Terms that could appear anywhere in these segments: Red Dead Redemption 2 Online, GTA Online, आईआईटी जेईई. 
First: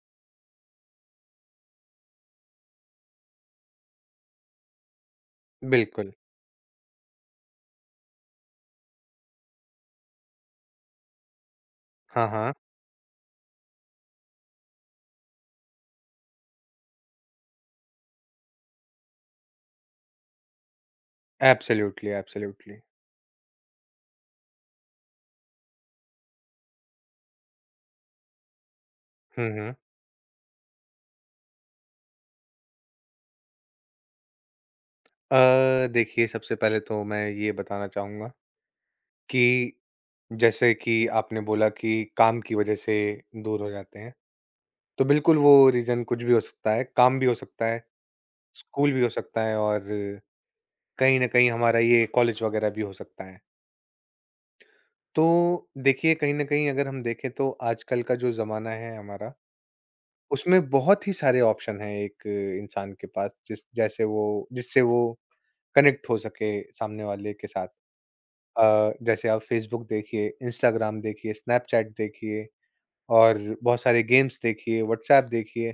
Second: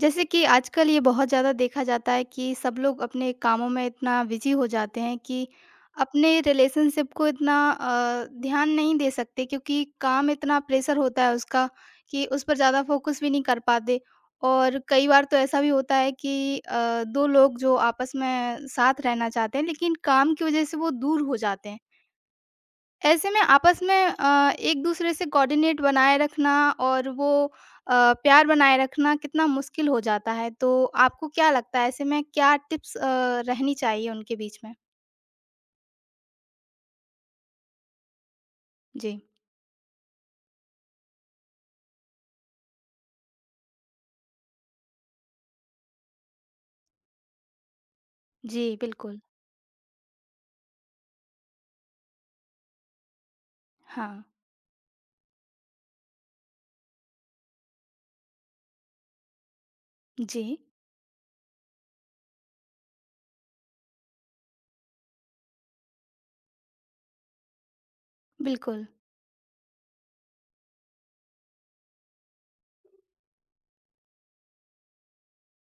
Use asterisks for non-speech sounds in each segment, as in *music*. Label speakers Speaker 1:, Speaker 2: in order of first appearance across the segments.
Speaker 1: जैसे कि आजकल ये बहुत ज़्यादा देखा जाता है कि सब लोग अपने कामों में इतना बिजी हो जाते हैं कि
Speaker 2: बिल्कुल।
Speaker 1: अपने रिलेशनशिप को इतना ध्यान नहीं दे सकते क्योंकि काम इतना प्रेशर होता है उसका कि
Speaker 2: हाँ,
Speaker 1: उस
Speaker 2: हाँ।
Speaker 1: पर ज़्यादा फोकस भी नहीं कर पाते। और कई बार तो ऐसा भी होता है कि दो लोग जो आपस में साथ रहना चाहते हैं लेकिन काम की वजह से वो दूर हो जाते हैं।
Speaker 2: Absolutely, absolutely.
Speaker 1: ऐसे में आपस में एक-दूसरे से कोऑर्डिनेट बनाए रखना और वो प्यार बनाए रखना कितना
Speaker 2: हुँ, हुँ।
Speaker 1: मुश्किल हो जाता है। तो आपको क्या लगता है ऐसे में क्या टिप्स रहनी चाहिए उनके बीच में?
Speaker 2: देखिए सबसे पहले तो मैं ये बताना चाहूँगा
Speaker 1: जी।
Speaker 2: कि जैसे कि आपने बोला कि काम की वज़ह से दूर हो जाते हैं, तो बिल्कुल वो रीज़न कुछ भी हो सकता है, काम भी हो सकता है,
Speaker 1: जी,
Speaker 2: स्कूल भी हो
Speaker 1: बिल्कुल।
Speaker 2: सकता है और कहीं न कहीं हमारा ये कॉलेज वग़ैरह भी हो सकता है।
Speaker 1: हाँ।
Speaker 2: तो देखिए कहीं न कहीं अगर हम देखें तो आजकल का जो ज़माना है हमारा,
Speaker 1: जी,
Speaker 2: उसमें बहुत ही सारे ऑप्शन हैं एक इंसान के पास जिससे वो कनेक्ट हो सके सामने वाले के साथ।
Speaker 1: बिल्कुल।
Speaker 2: जैसे आप फ़ेसबुक देखिए, इंस्टाग्राम देखिए, स्नैपचैट देखिए और बहुत सारे गेम्स देखिए,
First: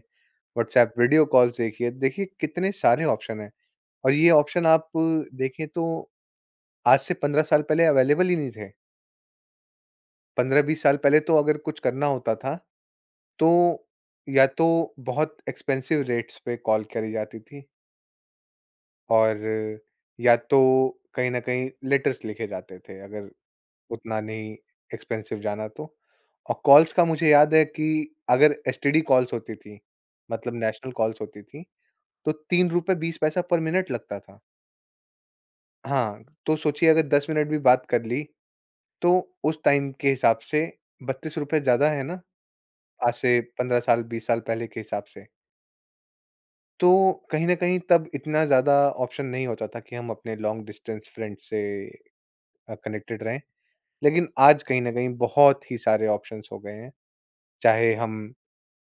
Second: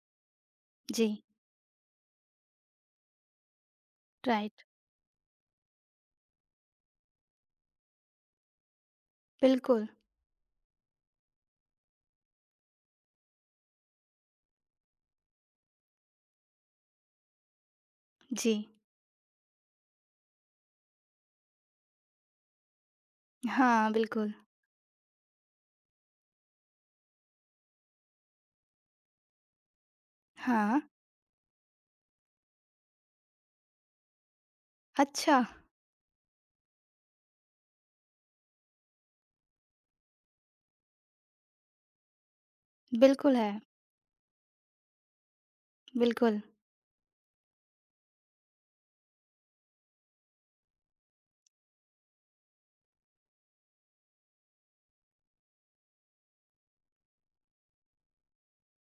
Speaker 2: व्हाट्सऐप
Speaker 1: जी,
Speaker 2: वीडियो कॉल्स देखिए। देखिए कितने सारे ऑप्शन हैं और ये
Speaker 1: राइट।
Speaker 2: ऑप्शन आप देखें तो आज से 15 साल पहले अवेलेबल ही नहीं थे।
Speaker 1: बिल्कुल।
Speaker 2: 15-20 साल पहले तो अगर कुछ करना होता था तो या तो बहुत एक्सपेंसिव रेट्स पे कॉल करी जाती थी
Speaker 1: जी।
Speaker 2: और या तो कहीं न कहीं लेटर्स लिखे जाते थे अगर
Speaker 1: हाँ,
Speaker 2: उतना
Speaker 1: बिल्कुल।
Speaker 2: नहीं एक्सपेंसिव जाना तो। और कॉल्स का मुझे याद है कि अगर एसटीडी कॉल्स होती थी, मतलब
Speaker 1: हाँ।
Speaker 2: नेशनल कॉल्स होती थी, तो ₹3.20 पर मिनट लगता था।
Speaker 1: अच्छा,
Speaker 2: हाँ, तो सोचिए अगर 10 मिनट भी बात कर ली, तो उस टाइम के हिसाब से ₹32 ज़्यादा है ना, आज
Speaker 1: बिल्कुल
Speaker 2: से
Speaker 1: है।
Speaker 2: 15 साल, 20 साल पहले के हिसाब से।
Speaker 1: बिल्कुल।
Speaker 2: तो कहीं न कहीं तब इतना ज़्यादा ऑप्शन नहीं होता था कि हम अपने लॉन्ग डिस्टेंस फ्रेंड से कनेक्टेड रहें। लेकिन आज कहीं न कहीं बहुत ही सारे ऑप्शंस हो गए हैं, चाहे हम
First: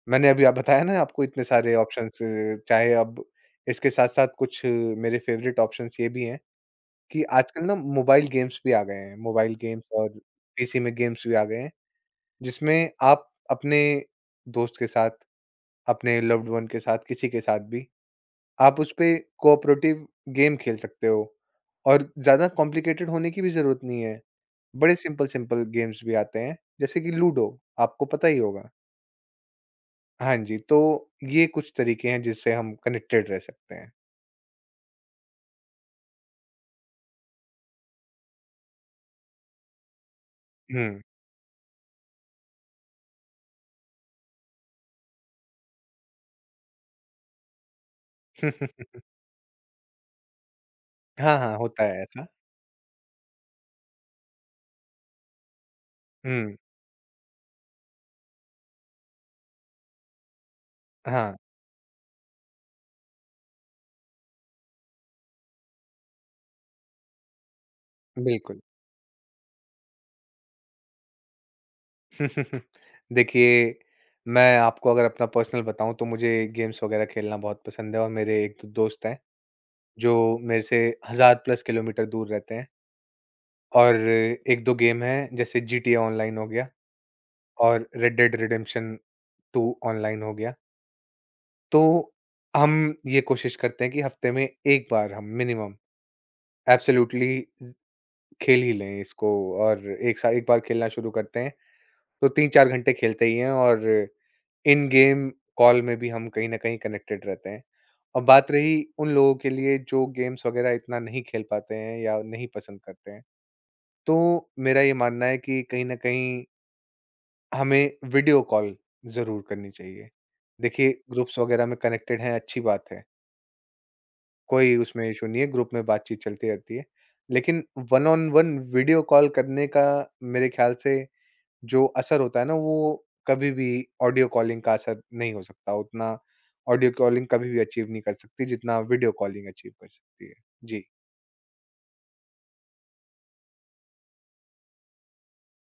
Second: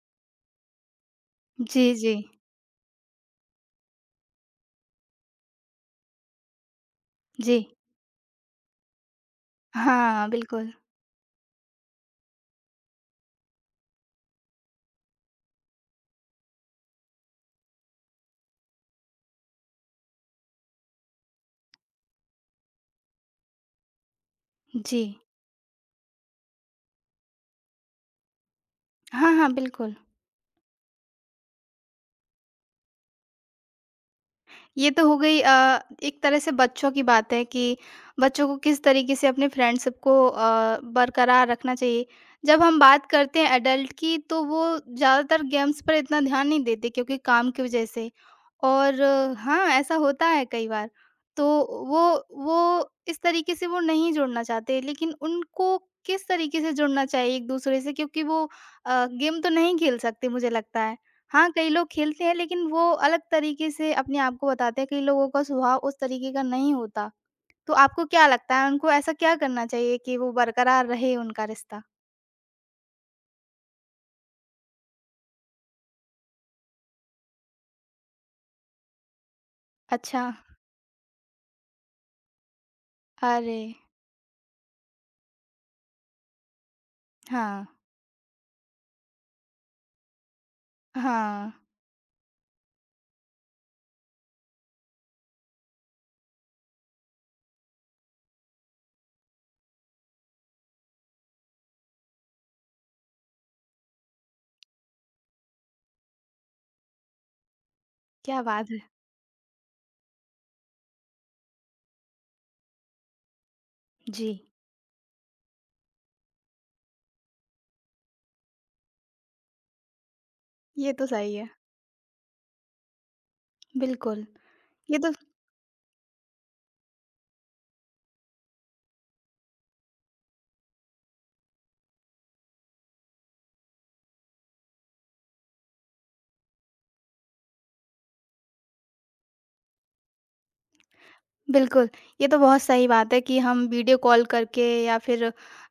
Speaker 2: मैंने अभी आप बताया ना आपको इतने सारे
Speaker 1: जी, जी।
Speaker 2: ऑप्शंस चाहे अब इसके साथ-साथ कुछ मेरे फेवरेट ऑप्शंस ये भी हैं कि
Speaker 1: जी।
Speaker 2: आजकल ना मोबाइल गेम्स भी आ गए हैं। मोबाइल गेम्स और
Speaker 1: हाँ, बिल्कुल।
Speaker 2: पीसी में गेम्स भी आ गए हैं, जिसमें आप अपने दोस्त के साथ, अपने लव्ड वन के साथ, किसी के साथ भी आप उसपे कोऑपरेटिव गेम खेल सकते हो और ज़्यादा कॉम्प्लिकेटेड होने की भी ज़रूरत नहीं है। बड़े
Speaker 1: जी।
Speaker 2: सिंपल-सिंपल गेम्स भी आते हैं, जैसे कि लूडो, आपको पता ही होगा।
Speaker 1: हाँ, हाँ, बिल्कुल।
Speaker 2: हाँ जी, तो ये कुछ तरीके हैं जिससे हम कनेक्टेड रह सकते हैं।
Speaker 1: ये तो हो गई एक तरह से बच्चों की बात है कि बच्चों को किस तरीके से अपने फ्रेंडशिप को
Speaker 2: हुँ।
Speaker 1: बरकरार रखना चाहिए। जब हम बात करते हैं एडल्ट की तो वो ज़्यादातर गेम्स पर इतना ध्यान नहीं देते क्योंकि काम की वजह से और
Speaker 2: *laughs*
Speaker 1: हाँ, ऐसा होता है कई बार।
Speaker 2: हाँ,
Speaker 1: तो
Speaker 2: हाँ, होता
Speaker 1: वो
Speaker 2: है ऐसा।
Speaker 1: वो इस तरीके से वो नहीं जुड़ना चाहते लेकिन उनको किस
Speaker 2: हुँ,
Speaker 1: तरीके से जुड़ना चाहिए एक-दूसरे से क्योंकि वो गेम तो नहीं खेल सकते मुझे लगता है।
Speaker 2: हाँ,
Speaker 1: हाँ, कई लोग खेलते हैं लेकिन वो अलग तरीके से अपने आप को बताते हैं, कई लोगों का स्वभाव उस तरीके का नहीं होता। तो आपको क्या लगता
Speaker 2: बिल्कुल।
Speaker 1: है उनको ऐसा क्या करना चाहिए कि वो बरकरार रहे उनका रिश्ता?
Speaker 2: *laughs* देखिए, मैं आपको अगर अपना पर्सनल बताऊँ तो मुझे गेम्स वगैरह खेलना बहुत पसंद है और मेरे एक दो दोस्त हैं, जो
Speaker 1: अच्छा,
Speaker 2: मेरे से 1000 प्लस किलोमीटर दूर रहते हैं
Speaker 1: अरे!
Speaker 2: और 1-2 गेम हैं जैसे जीटीए ऑनलाइन हो गया
Speaker 1: हाँ,
Speaker 2: और रेड डेड रिडेम्पशन 2 ऑनलाइन हो गया।
Speaker 1: हाँ,
Speaker 2: तो हम ये कोशिश करते हैं कि हफ्ते में 1 बार हम मिनिमम एब्सोल्यूटली खेल ही लें इसको और एक बार खेलना शुरू करते हैं तो 3-4 घंटे खेलते ही हैं और इन गेम कॉल में भी हम कहीं न कहीं कनेक्टेड रहते हैं। और
Speaker 1: क्या
Speaker 2: बात
Speaker 1: बात है।
Speaker 2: रही उन लोगों के लिए जो गेम्स वगैरह इतना नहीं खेल पाते हैं या नहीं पसंद करते हैं,
Speaker 1: जी,
Speaker 2: तो मेरा ये मानना है कि कहीं न कहीं हमें वीडियो कॉल ज़रूर करनी चाहिए।
Speaker 1: ये
Speaker 2: देखिए
Speaker 1: तो सही
Speaker 2: ग्रुप्स
Speaker 1: है,
Speaker 2: वगैरह में कनेक्टेड हैं अच्छी बात है।
Speaker 1: बिल्कुल।
Speaker 2: कोई
Speaker 1: ये
Speaker 2: उसमें
Speaker 1: तो
Speaker 2: इश्यू नहीं है, ग्रुप में बातचीत चलती रहती है। लेकिन one on one video call करने का मेरे ख़्याल से जो असर होता है ना, वो कभी भी ऑडियो कॉलिंग का असर नहीं हो सकता। उतना ऑडियो कॉलिंग कभी भी अचीव नहीं कर सकती, जितना वीडियो कॉलिंग अचीव कर सकती है। जी।
Speaker 1: बिल्कुल, ये तो बहुत सही बात है कि हम वीडियो कॉल करके या फिर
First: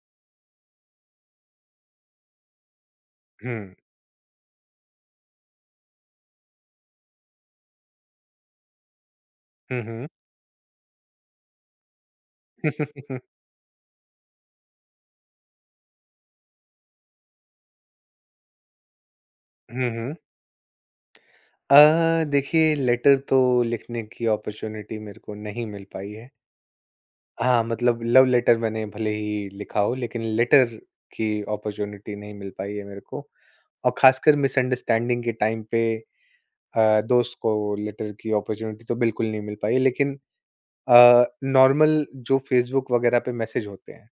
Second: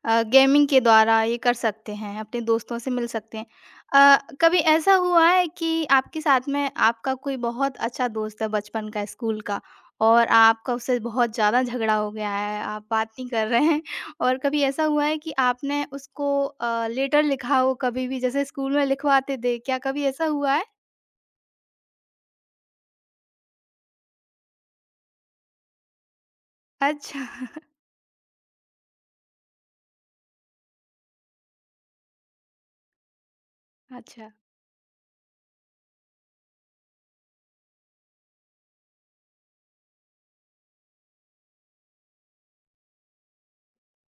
Speaker 1: गेमिंग के द्वारा ये कर सकते हैं, अपने दोस्तों से मिल सकते हैं।
Speaker 2: हुँ।
Speaker 1: कभी ऐसा हुआ है कि आपके साथ में आपका कोई बहुत अच्छा दोस्त है बचपन का, स्कूल का
Speaker 2: हुँ, हुँ।
Speaker 1: और आपका उससे बहुत ज़्यादा झगड़ा हो गया है, आप बात नहीं कर रहे हैं *laughs* और कभी ऐसा हुआ है कि आपने उसको लेटर लिखा हो कभी भी जैसे स्कूल में लिखवाते थे, क्या
Speaker 2: हुँ,
Speaker 1: कभी
Speaker 2: हुँ।
Speaker 1: ऐसा हुआ है?
Speaker 2: देखिए लेटर तो लिखने की अपॉर्च्युनिटी मेरे को नहीं मिल पाई है।
Speaker 1: अच्छा, *laughs*
Speaker 2: हाँ, मतलब लव लेटर मैंने भले ही लिखा हो, लेकिन लेटर की अपॉर्च्युनिटी नहीं मिल पाई है मेरे को। और
Speaker 1: अच्छा,
Speaker 2: ख़ासकर मिसअंडरस्टैंडिंग के टाइम पे दोस्त को लेटर की अपॉर्च्युनिटी तो बिल्कुल नहीं मिल पाई। लेकिन नॉर्मल जो फ़ेसबुक वग़ैरह पे मैसेज होते हैं,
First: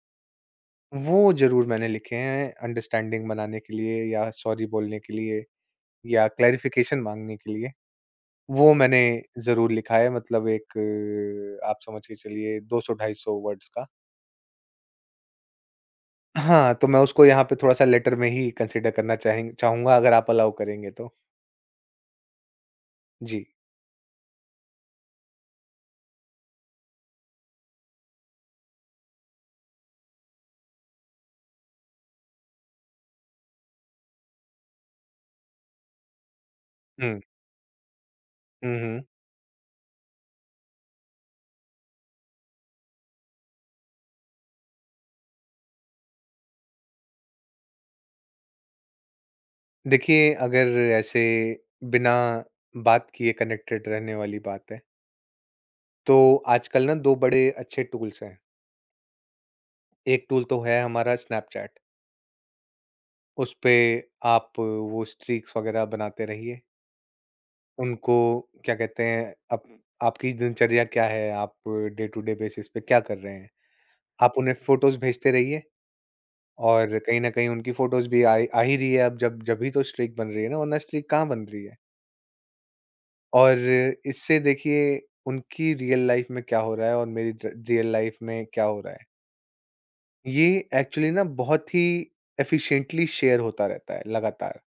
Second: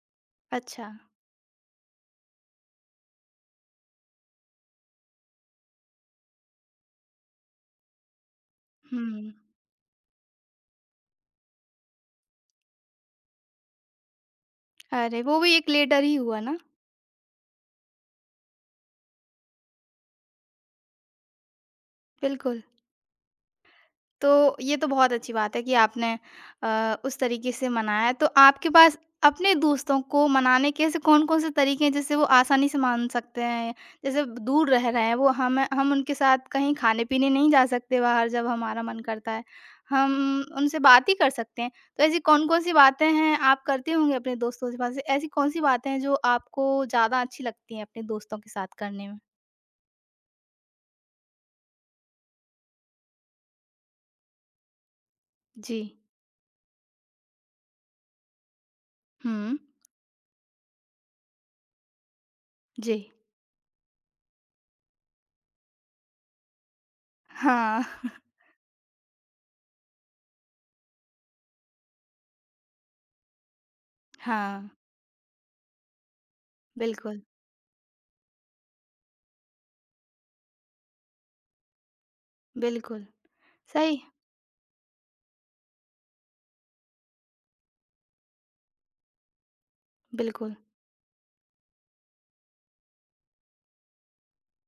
Speaker 1: अच्छा।
Speaker 2: वो ज़रूर मैंने लिखे हैं अंडरस्टैंडिंग बनाने के लिए या सॉरी बोलने के लिए या क्लैरिफ़िकेशन माँगने के लिए। वो मैंने
Speaker 1: हुँ।
Speaker 2: ज़रूर लिखा है मतलब एक आप समझ के चलिए 200-250 वर्ड्स का।
Speaker 1: अरे! वो भी एक लेटर ही हुआ ना,
Speaker 2: हाँ, तो मैं उसको यहाँ पे थोड़ा-सा लेटर में ही कंसीडर करना चाहें चाहूँगा अगर आप अलाउ करेंगे तो।
Speaker 1: बिल्कुल।
Speaker 2: जी।
Speaker 1: तो ये तो बहुत अच्छी बात है कि आपने उस तरीके से मनाया। तो आपके पास अपने दोस्तों को मनाने के ऐसे कौन-कौन से तरीके हैं जिससे वो आसानी से मान सकते हैं? जैसे दूर रह रहे हैं वो हम उनके साथ कहीं
Speaker 2: हुँ।
Speaker 1: खाने-पीने नहीं जा सकते बाहर जब
Speaker 2: हुँ,
Speaker 1: हमारा मन
Speaker 2: हुँ।
Speaker 1: करता है। हम उनसे बात ही कर सकते हैं। तो ऐसी कौन-कौन सी बातें हैं आप करते होंगे अपने दोस्तों के पास? ऐसी कौन-सी बातें हैं जो आपको ज़्यादा अच्छी लगती हैं अपने दोस्तों के साथ करने में?
Speaker 2: देखिए अगर ऐसे बिना बात किए कनेक्टेड रहने वाली बात है,
Speaker 1: जी।
Speaker 2: तो आजकल ना 2 बड़े अच्छे टूल्स हैं।
Speaker 1: हुँ।
Speaker 2: एक टूल तो है हमारा स्नैपचैट,
Speaker 1: जी।
Speaker 2: उस पे आप वो स्ट्रीक्स वग़ैरह बनाते रहिए।
Speaker 1: हाँ, *laughs*
Speaker 2: उनको क्या कहते हैं आप आपकी दिनचर्या क्या है, आप डे टू डे बेसिस पे क्या कर रहे हैं, आप उन्हें
Speaker 1: हाँ,
Speaker 2: फ़ोटोज़ भेजते रहिए और
Speaker 1: बिल्कुल,
Speaker 2: कहीं न कहीं उनकी फ़ोटोज़ भी आ आ ही रही है अब जब जब ही तो स्ट्रीक बन रही है ना, वरना स्ट्रीक कहाँ बन रही है?
Speaker 1: बिल्कुल,
Speaker 2: और
Speaker 1: सही,
Speaker 2: इससे देखिए उनकी रियल लाइफ़ में क्या हो रहा है और मेरी र रियल लाइफ़ में क्या हो रहा है, ये
Speaker 1: बिल्कुल।
Speaker 2: एक्चुअली ना बहुत ही एफ़िशिएंटली शेयर होता रहता है लगातार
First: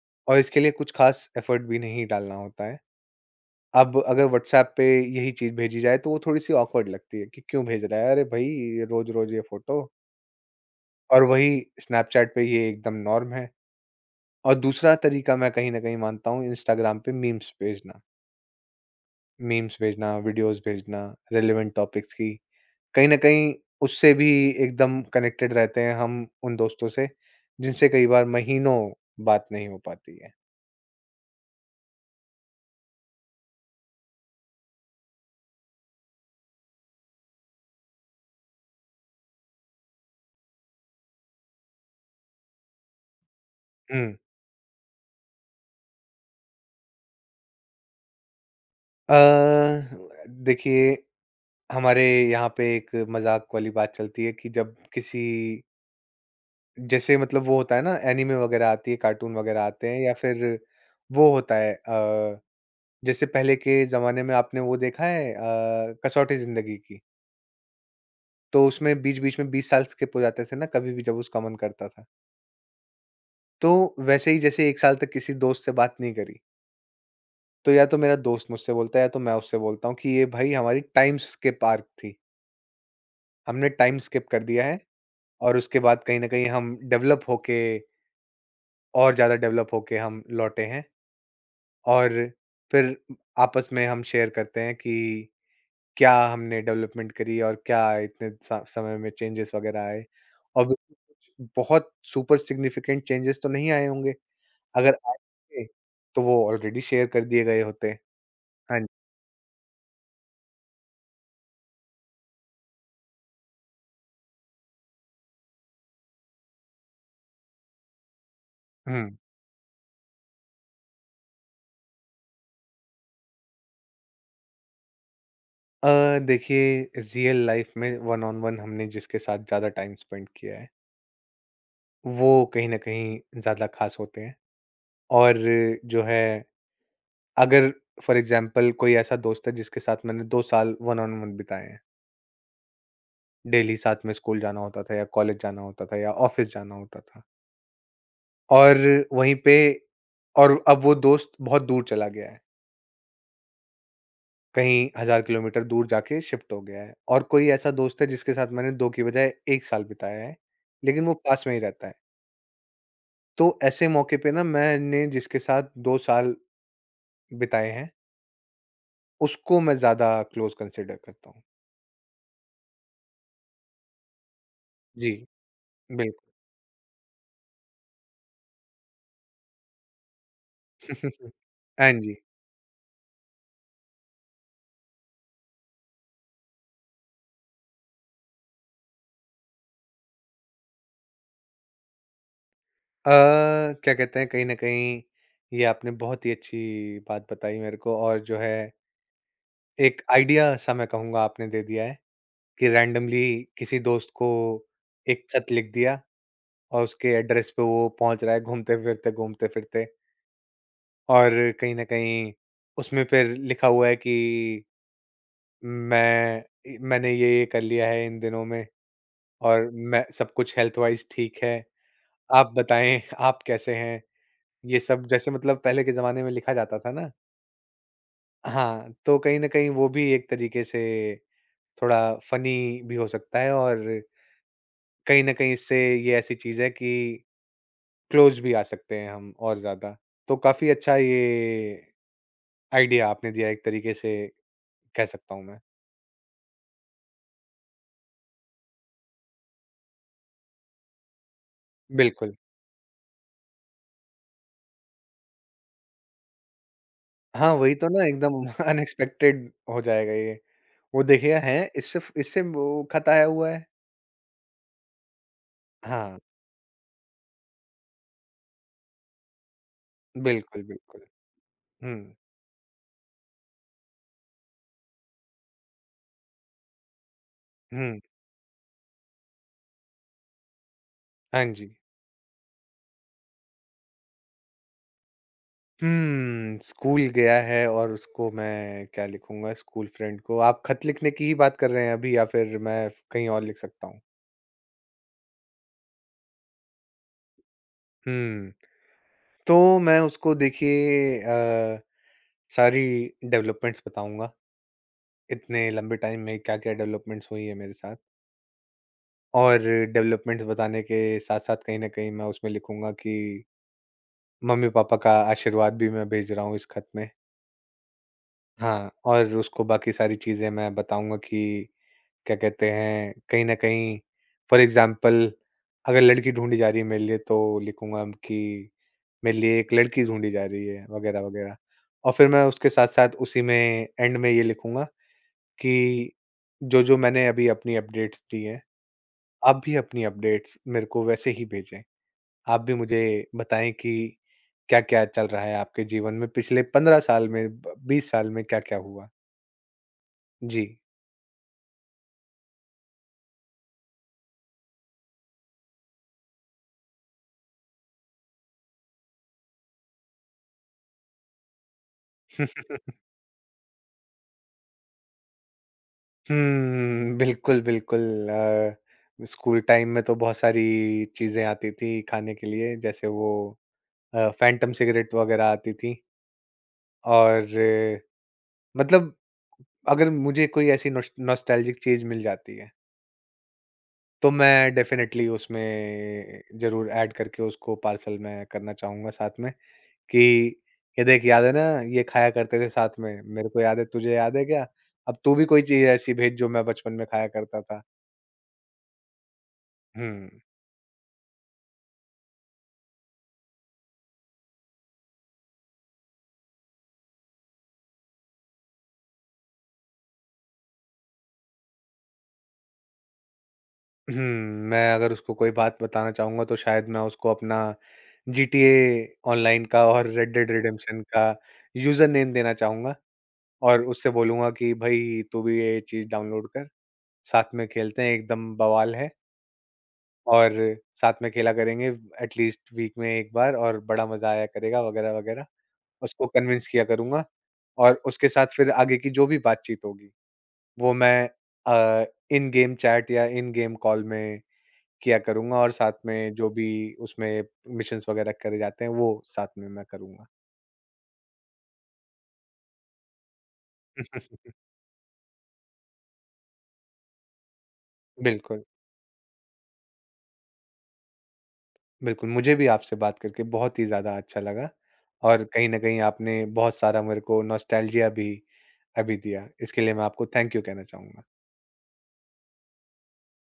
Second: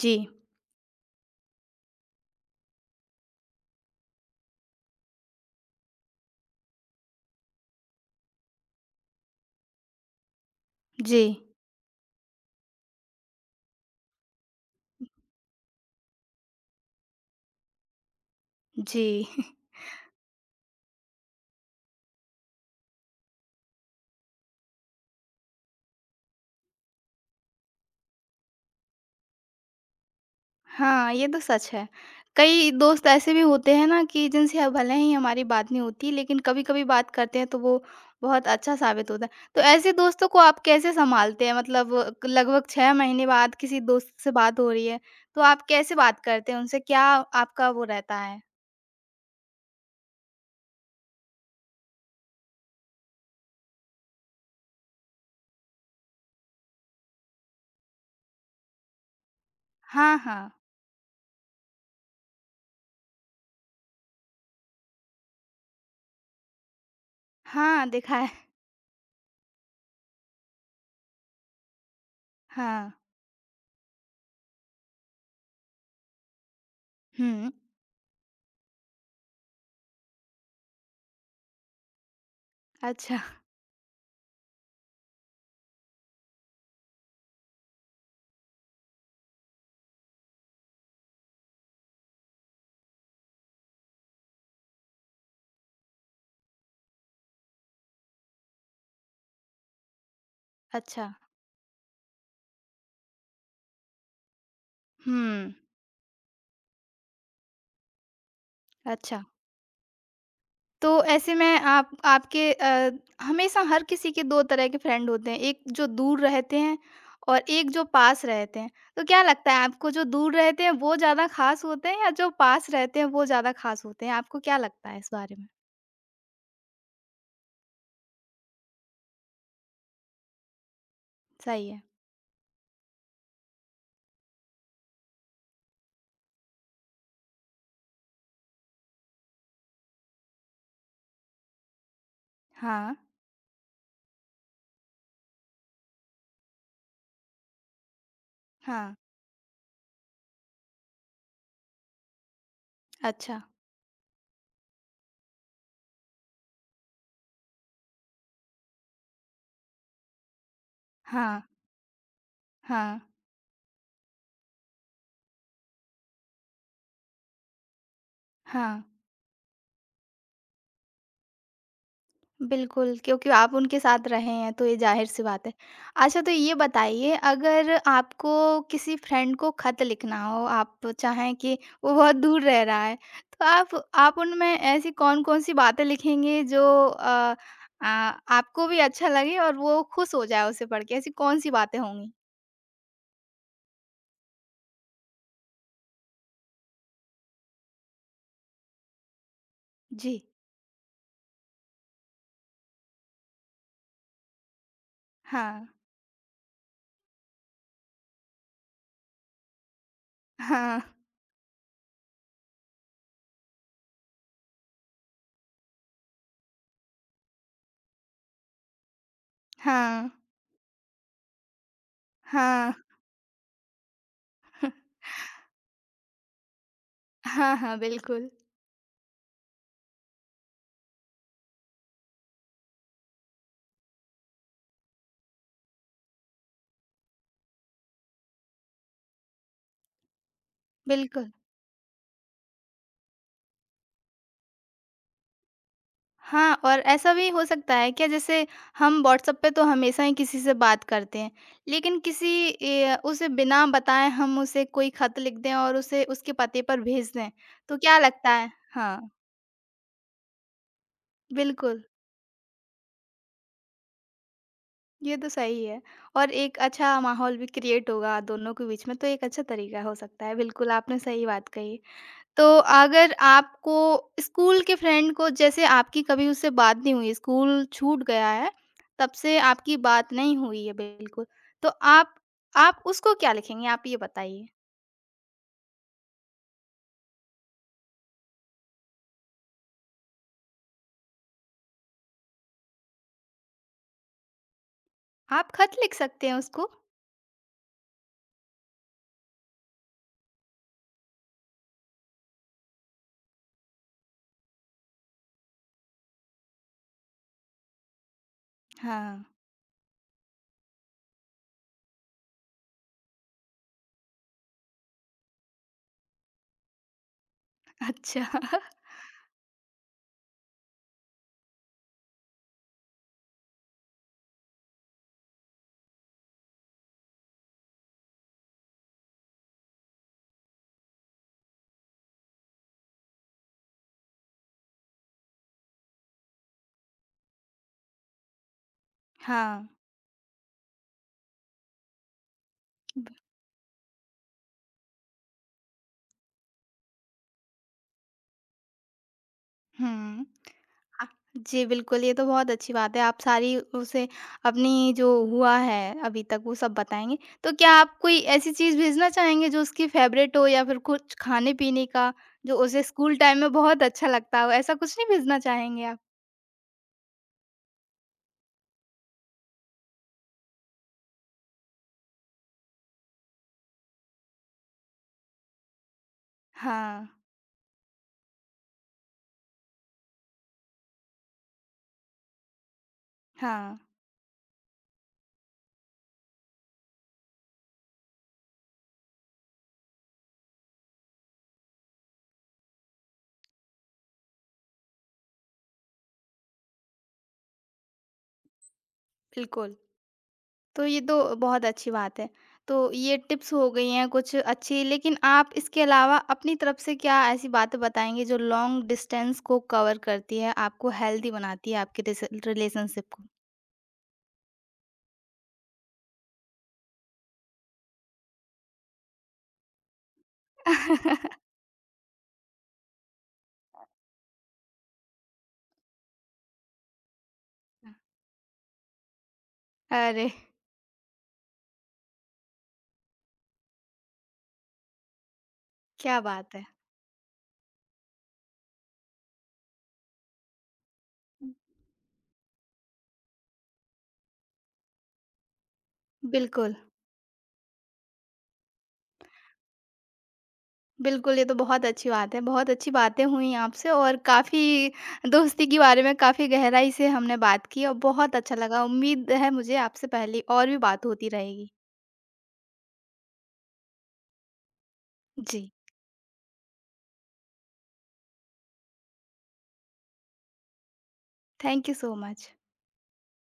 Speaker 1: जी,
Speaker 2: और इसके लिए कुछ ख़ास एफ़र्ट भी नहीं डालना होता है। अब अगर व्हाट्सएप पे यही चीज़ भेजी जाए तो वो थोड़ी-सी ऑकवर्ड लगती है कि क्यों भेज रहा है? अरे भई, रोज़-रोज़ ये फ़ोटो
Speaker 1: जी,
Speaker 2: और वही स्नैपचैट पे ये एकदम नॉर्म है। और दूसरा तरीका मैं कहीं न कहीं मानता हूँ इंस्टाग्राम पे मीम्स भेजना।
Speaker 1: जी। *laughs*
Speaker 2: मीम्स भेजना, वीडियोज़ भेजना, रेलेवेंट टॉपिक्स की। कहीं न कहीं उससे भी एकदम कनेक्टेड रहते हैं हम उन दोस्तों से, जिनसे कई बार महीनों बात नहीं हो पाती है।
Speaker 1: हाँ, ये तो सच है। कई दोस्त ऐसे भी होते हैं ना कि जिनसे अब भले ही हमारी बात नहीं होती, लेकिन कभी-कभी बात करते हैं तो वो बहुत अच्छा साबित होता है। तो ऐसे दोस्तों को आप कैसे सँभालते हैं? मतलब लगभग 6 महीने बाद किसी
Speaker 2: हुँ।
Speaker 1: दोस्त से बात हो रही है, तो आप कैसे बात करते हैं उनसे? क्या आपका वो रहता है?
Speaker 2: अ, देखिए हमारे यहाँ पे एक मज़ाक वाली बात चलती है कि जब किसी जैसे मतलब वो होता है ना एनीमे वगैरह आती है, कार्टून वगैरह आते हैं या
Speaker 1: हाँ,
Speaker 2: फिर
Speaker 1: हाँ।
Speaker 2: वो होता है जैसे पहले के ज़माने में आपने वो देखा है कसौटी ज़िंदगी की?
Speaker 1: हाँ, देखा है।
Speaker 2: तो उसमें बीच-बीच में 20 साल स्किप हो जाते थे ना कभी भी जब उसका मन करता था।
Speaker 1: हाँ।
Speaker 2: तो वैसे ही जैसे 1 साल तक किसी दोस्त से बात नहीं करी,
Speaker 1: हुँ।
Speaker 2: तो या तो मेरा दोस्त मुझसे बोलता है या तो मैं उससे बोलता हूँ कि ये भाई हमारी टाइम स्किप आर्क थी।
Speaker 1: अच्छा,
Speaker 2: हमने टाइम स्किप कर दिया है और उसके बाद कहीं न कहीं हम डेवलप होके और ज़्यादा डेवलप होके हम लौटे हैं और फिर आपस में हम शेयर करते हैं कि क्या हमने डेवलपमेंट करी और क्या इतने सा समय में चेंजेस वगैरह आए। और बिल्कुल
Speaker 1: अच्छा।
Speaker 2: कुछ बहुत सुपर सिग्निफिकेंट चेंजेस तो नहीं आए होंगे, अगर आए
Speaker 1: हुँ,
Speaker 2: होते तो वो ऑलरेडी शेयर कर दिए गए होते। हाँ जी।
Speaker 1: अच्छा। तो ऐसे में आप आपके हमेशा हर किसी के 2 तरह के फ्रेंड होते हैं, एक जो दूर रहते हैं और एक जो पास रहते हैं। तो
Speaker 2: हुँ।
Speaker 1: क्या लगता है आपको जो दूर रहते हैं वो ज़्यादा ख़ास होते हैं या जो पास रहते हैं वो ज़्यादा ख़ास होते हैं? आपको क्या लगता है इस बारे में?
Speaker 2: देखिए रियल लाइफ़ में वन ऑन वन हमने जिसके साथ ज़्यादा टाइम स्पेंड किया है,
Speaker 1: सही है।
Speaker 2: वो कहीं न कहीं ज़्यादा ख़ास होते हैं। और जो है अगर फॉर एग्ज़ाम्पल कोई ऐसा दोस्त है जिसके साथ मैंने 2 साल वन ऑन वन बिताए हैं।
Speaker 1: हाँ,
Speaker 2: डेली साथ में स्कूल जाना होता था या कॉलेज जाना होता था या ऑफिस जाना होता था। और
Speaker 1: हाँ,
Speaker 2: वहीं पे और अब वो दोस्त बहुत दूर चला गया है।
Speaker 1: अच्छा।
Speaker 2: कहीं हज़ार किलोमीटर दूर जाके शिफ्ट हो गया है और कोई ऐसा दोस्त है जिसके साथ मैंने 2 की बजाय 1 साल बिताया है, लेकिन वो
Speaker 1: हाँ,
Speaker 2: पास में ही रहता है।
Speaker 1: हाँ,
Speaker 2: तो ऐसे मौके पे ना मैंने जिसके साथ 2 साल बिताए हैं,
Speaker 1: हाँ।
Speaker 2: उसको मैं ज़्यादा क्लोज़ कंसीडर करता हूँ।
Speaker 1: बिल्कुल, क्योंकि आप उनके साथ रहे हैं तो ये ज़ाहिर-सी
Speaker 2: जी,
Speaker 1: बात है। अच्छा तो ये बताइए अगर आपको किसी फ्रेंड को खत लिखना हो, आप
Speaker 2: बिल्कुल।
Speaker 1: चाहें कि
Speaker 2: *laughs* हाँ
Speaker 1: वो बहुत
Speaker 2: जी।
Speaker 1: दूर रह रहा है, तो आप उनमें ऐसी कौन-कौन सी बातें लिखेंगे जो आपको भी अच्छा लगे और वो खुश हो जाए उसे पढ़ के, ऐसी कौन-सी बातें होंगी?
Speaker 2: अ, क्या कहते हैं कहीं न कहीं ये आपने बहुत ही अच्छी बात बताई मेरे को और जो है एक
Speaker 1: जी।
Speaker 2: आइडिया सा मैं कहूँगा आपने दे दिया है कि रैंडमली किसी दोस्त को एक खत
Speaker 1: हाँ,
Speaker 2: लिख दिया और उसके एड्रेस पे वो पहुँच रहा है घूमते-फिरते, घूमते-फिरते
Speaker 1: हाँ,
Speaker 2: और कहीं न कहीं उसमें फिर लिखा हुआ है कि मैंने ये-ये कर लिया है इन दिनों में और मैं
Speaker 1: हाँ,
Speaker 2: सब कुछ हेल्थ वाइज़ ठीक है। आप
Speaker 1: हाँ,
Speaker 2: बताएँ *laughs* आप कैसे हैं? ये सब जैसे मतलब पहले के ज़माने में लिखा जाता था ना?
Speaker 1: हाँ, हाँ, बिल्कुल,
Speaker 2: हाँ, तो कहीं न कहीं वो भी एक तरीके से थोड़ा फ़नी भी हो सकता है और कहीं न कहीं इससे ये ऐसी चीज़ है कि क्लोज़ भी आ सकते हैं हम और ज़्यादा। तो काफ़ी अच्छा ये
Speaker 1: बिल्कुल।
Speaker 2: आइडिया आपने दिया एक तरीके से कह सकता हूँ मैं।
Speaker 1: हाँ, और ऐसा भी हो सकता है क्या जैसे हम व्हाट्सएप पे तो हमेशा ही किसी से बात करते हैं, लेकिन किसी
Speaker 2: बिल्कुल।
Speaker 1: उसे बिना बताए हम उसे कोई ख़त लिख दें और उसे उसके पते पर भेज दें,
Speaker 2: हाँ, वही
Speaker 1: तो
Speaker 2: तो
Speaker 1: क्या
Speaker 2: ना
Speaker 1: लगता
Speaker 2: एकदम
Speaker 1: है?
Speaker 2: *laughs*
Speaker 1: हाँ,
Speaker 2: अनएक्सपेक्टेड हो जाएगा ये। वो देखेगा हैं
Speaker 1: बिल्कुल,
Speaker 2: इससे वो खत आया हुआ है।
Speaker 1: ये तो सही है
Speaker 2: हाँ,
Speaker 1: और एक अच्छा माहौल भी क्रिएट होगा दोनों के बीच में, तो एक अच्छा तरीका हो सकता है।
Speaker 2: बिल्कुल,
Speaker 1: बिल्कुल, आपने
Speaker 2: बिल्कुल।
Speaker 1: सही बात कही।
Speaker 2: हुँ,
Speaker 1: तो अगर आपको स्कूल के फ्रेंड को जैसे आपकी कभी उससे बात नहीं हुई, स्कूल
Speaker 2: हुँ।
Speaker 1: छूट गया है, तब से आपकी बात नहीं हुई है बिल्कुल,
Speaker 2: हाँ
Speaker 1: तो
Speaker 2: जी।
Speaker 1: आप उसको क्या लिखेंगे? आप ये बताइए।
Speaker 2: हुँ, स्कूल गया है और उसको मैं क्या लिखूँगा स्कूल फ्रेंड को? आप खत लिखने की ही बात कर रहे हैं अभी या फिर मैं कहीं और लिख सकता हूँ?
Speaker 1: आप खत लिख सकते हैं उसको।
Speaker 2: हुँ, तो मैं उसको देखिए सारी डेवलपमेंट्स बताऊँगा, इतने लंबे टाइम में क्या-क्या डेवलपमेंट्स हुई है मेरे साथ।
Speaker 1: हाँ,
Speaker 2: और डेवलपमेंट्स बताने के साथ-साथ कहीं न कहीं मैं उसमें लिखूँगा कि मम्मी-पापा का आशीर्वाद भी मैं भेज रहा हूँ इस खत में।
Speaker 1: अच्छा। *laughs*
Speaker 2: हाँ, और उसको बाकी सारी चीज़ें मैं बताऊँगा कि क्या कहते हैं, कहीं न कहीं फॉर एग्ज़ाम्पल अगर लड़की ढूँढी जा रही है मेरे लिए तो लिखूँगा कि मेरे लिए एक लड़की ढूँढी जा रही है, वग़ैरह-वग़ैरह। और फिर मैं उसके साथ-साथ उसी में एंड में ये लिखूँगा कि जो-जो मैंने अभी अपनी अपडेट्स दी हैं, आप
Speaker 1: हाँ,
Speaker 2: भी अपनी अपडेट्स मेरे को वैसे ही भेजें। आप भी मुझे
Speaker 1: ब
Speaker 2: बताएँ कि क्या-क्या चल रहा है आपके जीवन में पिछले 15 साल में, ब 20 साल में क्या-क्या हुआ?
Speaker 1: हुँ।
Speaker 2: जी।
Speaker 1: अ, जी, बिल्कुल, ये तो बहुत अच्छी बात है, आप सारी उसे अपनी जो हुआ है अभी तक, वो सब बताएँगे। तो क्या आप कोई ऐसी चीज़ भेजना चाहेंगे, जो उसकी फ़ेवरेट हो या फिर कुछ खाने-पीने का, जो
Speaker 2: *laughs*
Speaker 1: उसे स्कूल टाइम में बहुत अच्छा लगता हो? ऐसा कुछ नहीं भेजना चाहेंगे आप?
Speaker 2: हुँ, बिल्कुल, बिल्कुल। स्कूल टाइम में तो बहुत सारी चीज़ें आती थी खाने के लिए, जैसे वो फैंटम सिगरेट वगैरह आती थी
Speaker 1: हाँ,
Speaker 2: और मतलब अगर मुझे कोई ऐसी नॉस्टैल्जिक चीज़ मिल जाती है,
Speaker 1: हाँ,
Speaker 2: तो मैं डेफ़िनेटली उसमें ज़रूर ऐड करके उसको पार्सल में करना चाहूँगा साथ में कि, "ये देख याद है ना, ये खाया करते थे साथ में, मेरे को याद है, तुझे याद है क्या? अब तू भी कोई चीज़ ऐसी भेज जो मैं बचपन में खाया करता था।"
Speaker 1: बिल्कुल।
Speaker 2: हुँ।
Speaker 1: तो ये तो बहुत अच्छी बात है। तो ये टिप्स हो गई हैं कुछ अच्छी, लेकिन आप इसके अलावा अपनी तरफ से क्या ऐसी बातें बताएँगे जो लॉन्ग डिस्टेंस को कवर करती है, आपको हेल्दी बनाती है आपके रिस रिलेशनशिप को?
Speaker 2: हुँ, मैं अगर उसको कोई बात बताना चाहूँगा तो शायद मैं उसको अपना जीटीए ऑनलाइन का और रेड डेड रिडेम्पशन का
Speaker 1: *laughs*
Speaker 2: यूज़र नेम देना चाहूँगा और उससे बोलूँगा कि भई तू भी ये चीज़ डाउनलोड कर, साथ में खेलते हैं एकदम बवाल है
Speaker 1: अरे!
Speaker 2: और साथ में खेला करेंगे एटलीस्ट वीक में 1 बार और बड़ा मज़ा आया करेगा वग़ैरह-वग़ैरह।
Speaker 1: क्या
Speaker 2: उसको
Speaker 1: बात है।
Speaker 2: कन्विंस किया करूँगा और उसके साथ फिर आगे की जो भी बातचीत होगी वो मैं अ, इन गेम चैट या इन गेम कॉल में किया करूँगा और साथ में जो भी
Speaker 1: बिल्कुल,
Speaker 2: उसमें मिशंस वगैरह करे जाते हैं, वो साथ में मैं करूँगा।
Speaker 1: बिल्कुल, ये तो बहुत अच्छी बात है। बहुत अच्छी बातें हुई आपसे और
Speaker 2: *laughs*
Speaker 1: काफ़ी दोस्ती के बारे में काफ़ी गहराई से हमने बात की और बहुत अच्छा
Speaker 2: बिल्कुल,
Speaker 1: लगा। उम्मीद है मुझे आपसे पहले और भी बात होती रहेगी।
Speaker 2: बिल्कुल। मुझे भी आपसे बात करके बहुत ही ज़्यादा अच्छा लगा और कहीं
Speaker 1: जी,
Speaker 2: न कहीं आपने बहुत सारा मेरे को नॉस्टैल्जिया भी अभी दिया। इसके लिए मैं आपको थैंक यू कहना चाहूँगा।
Speaker 1: Thank you so much.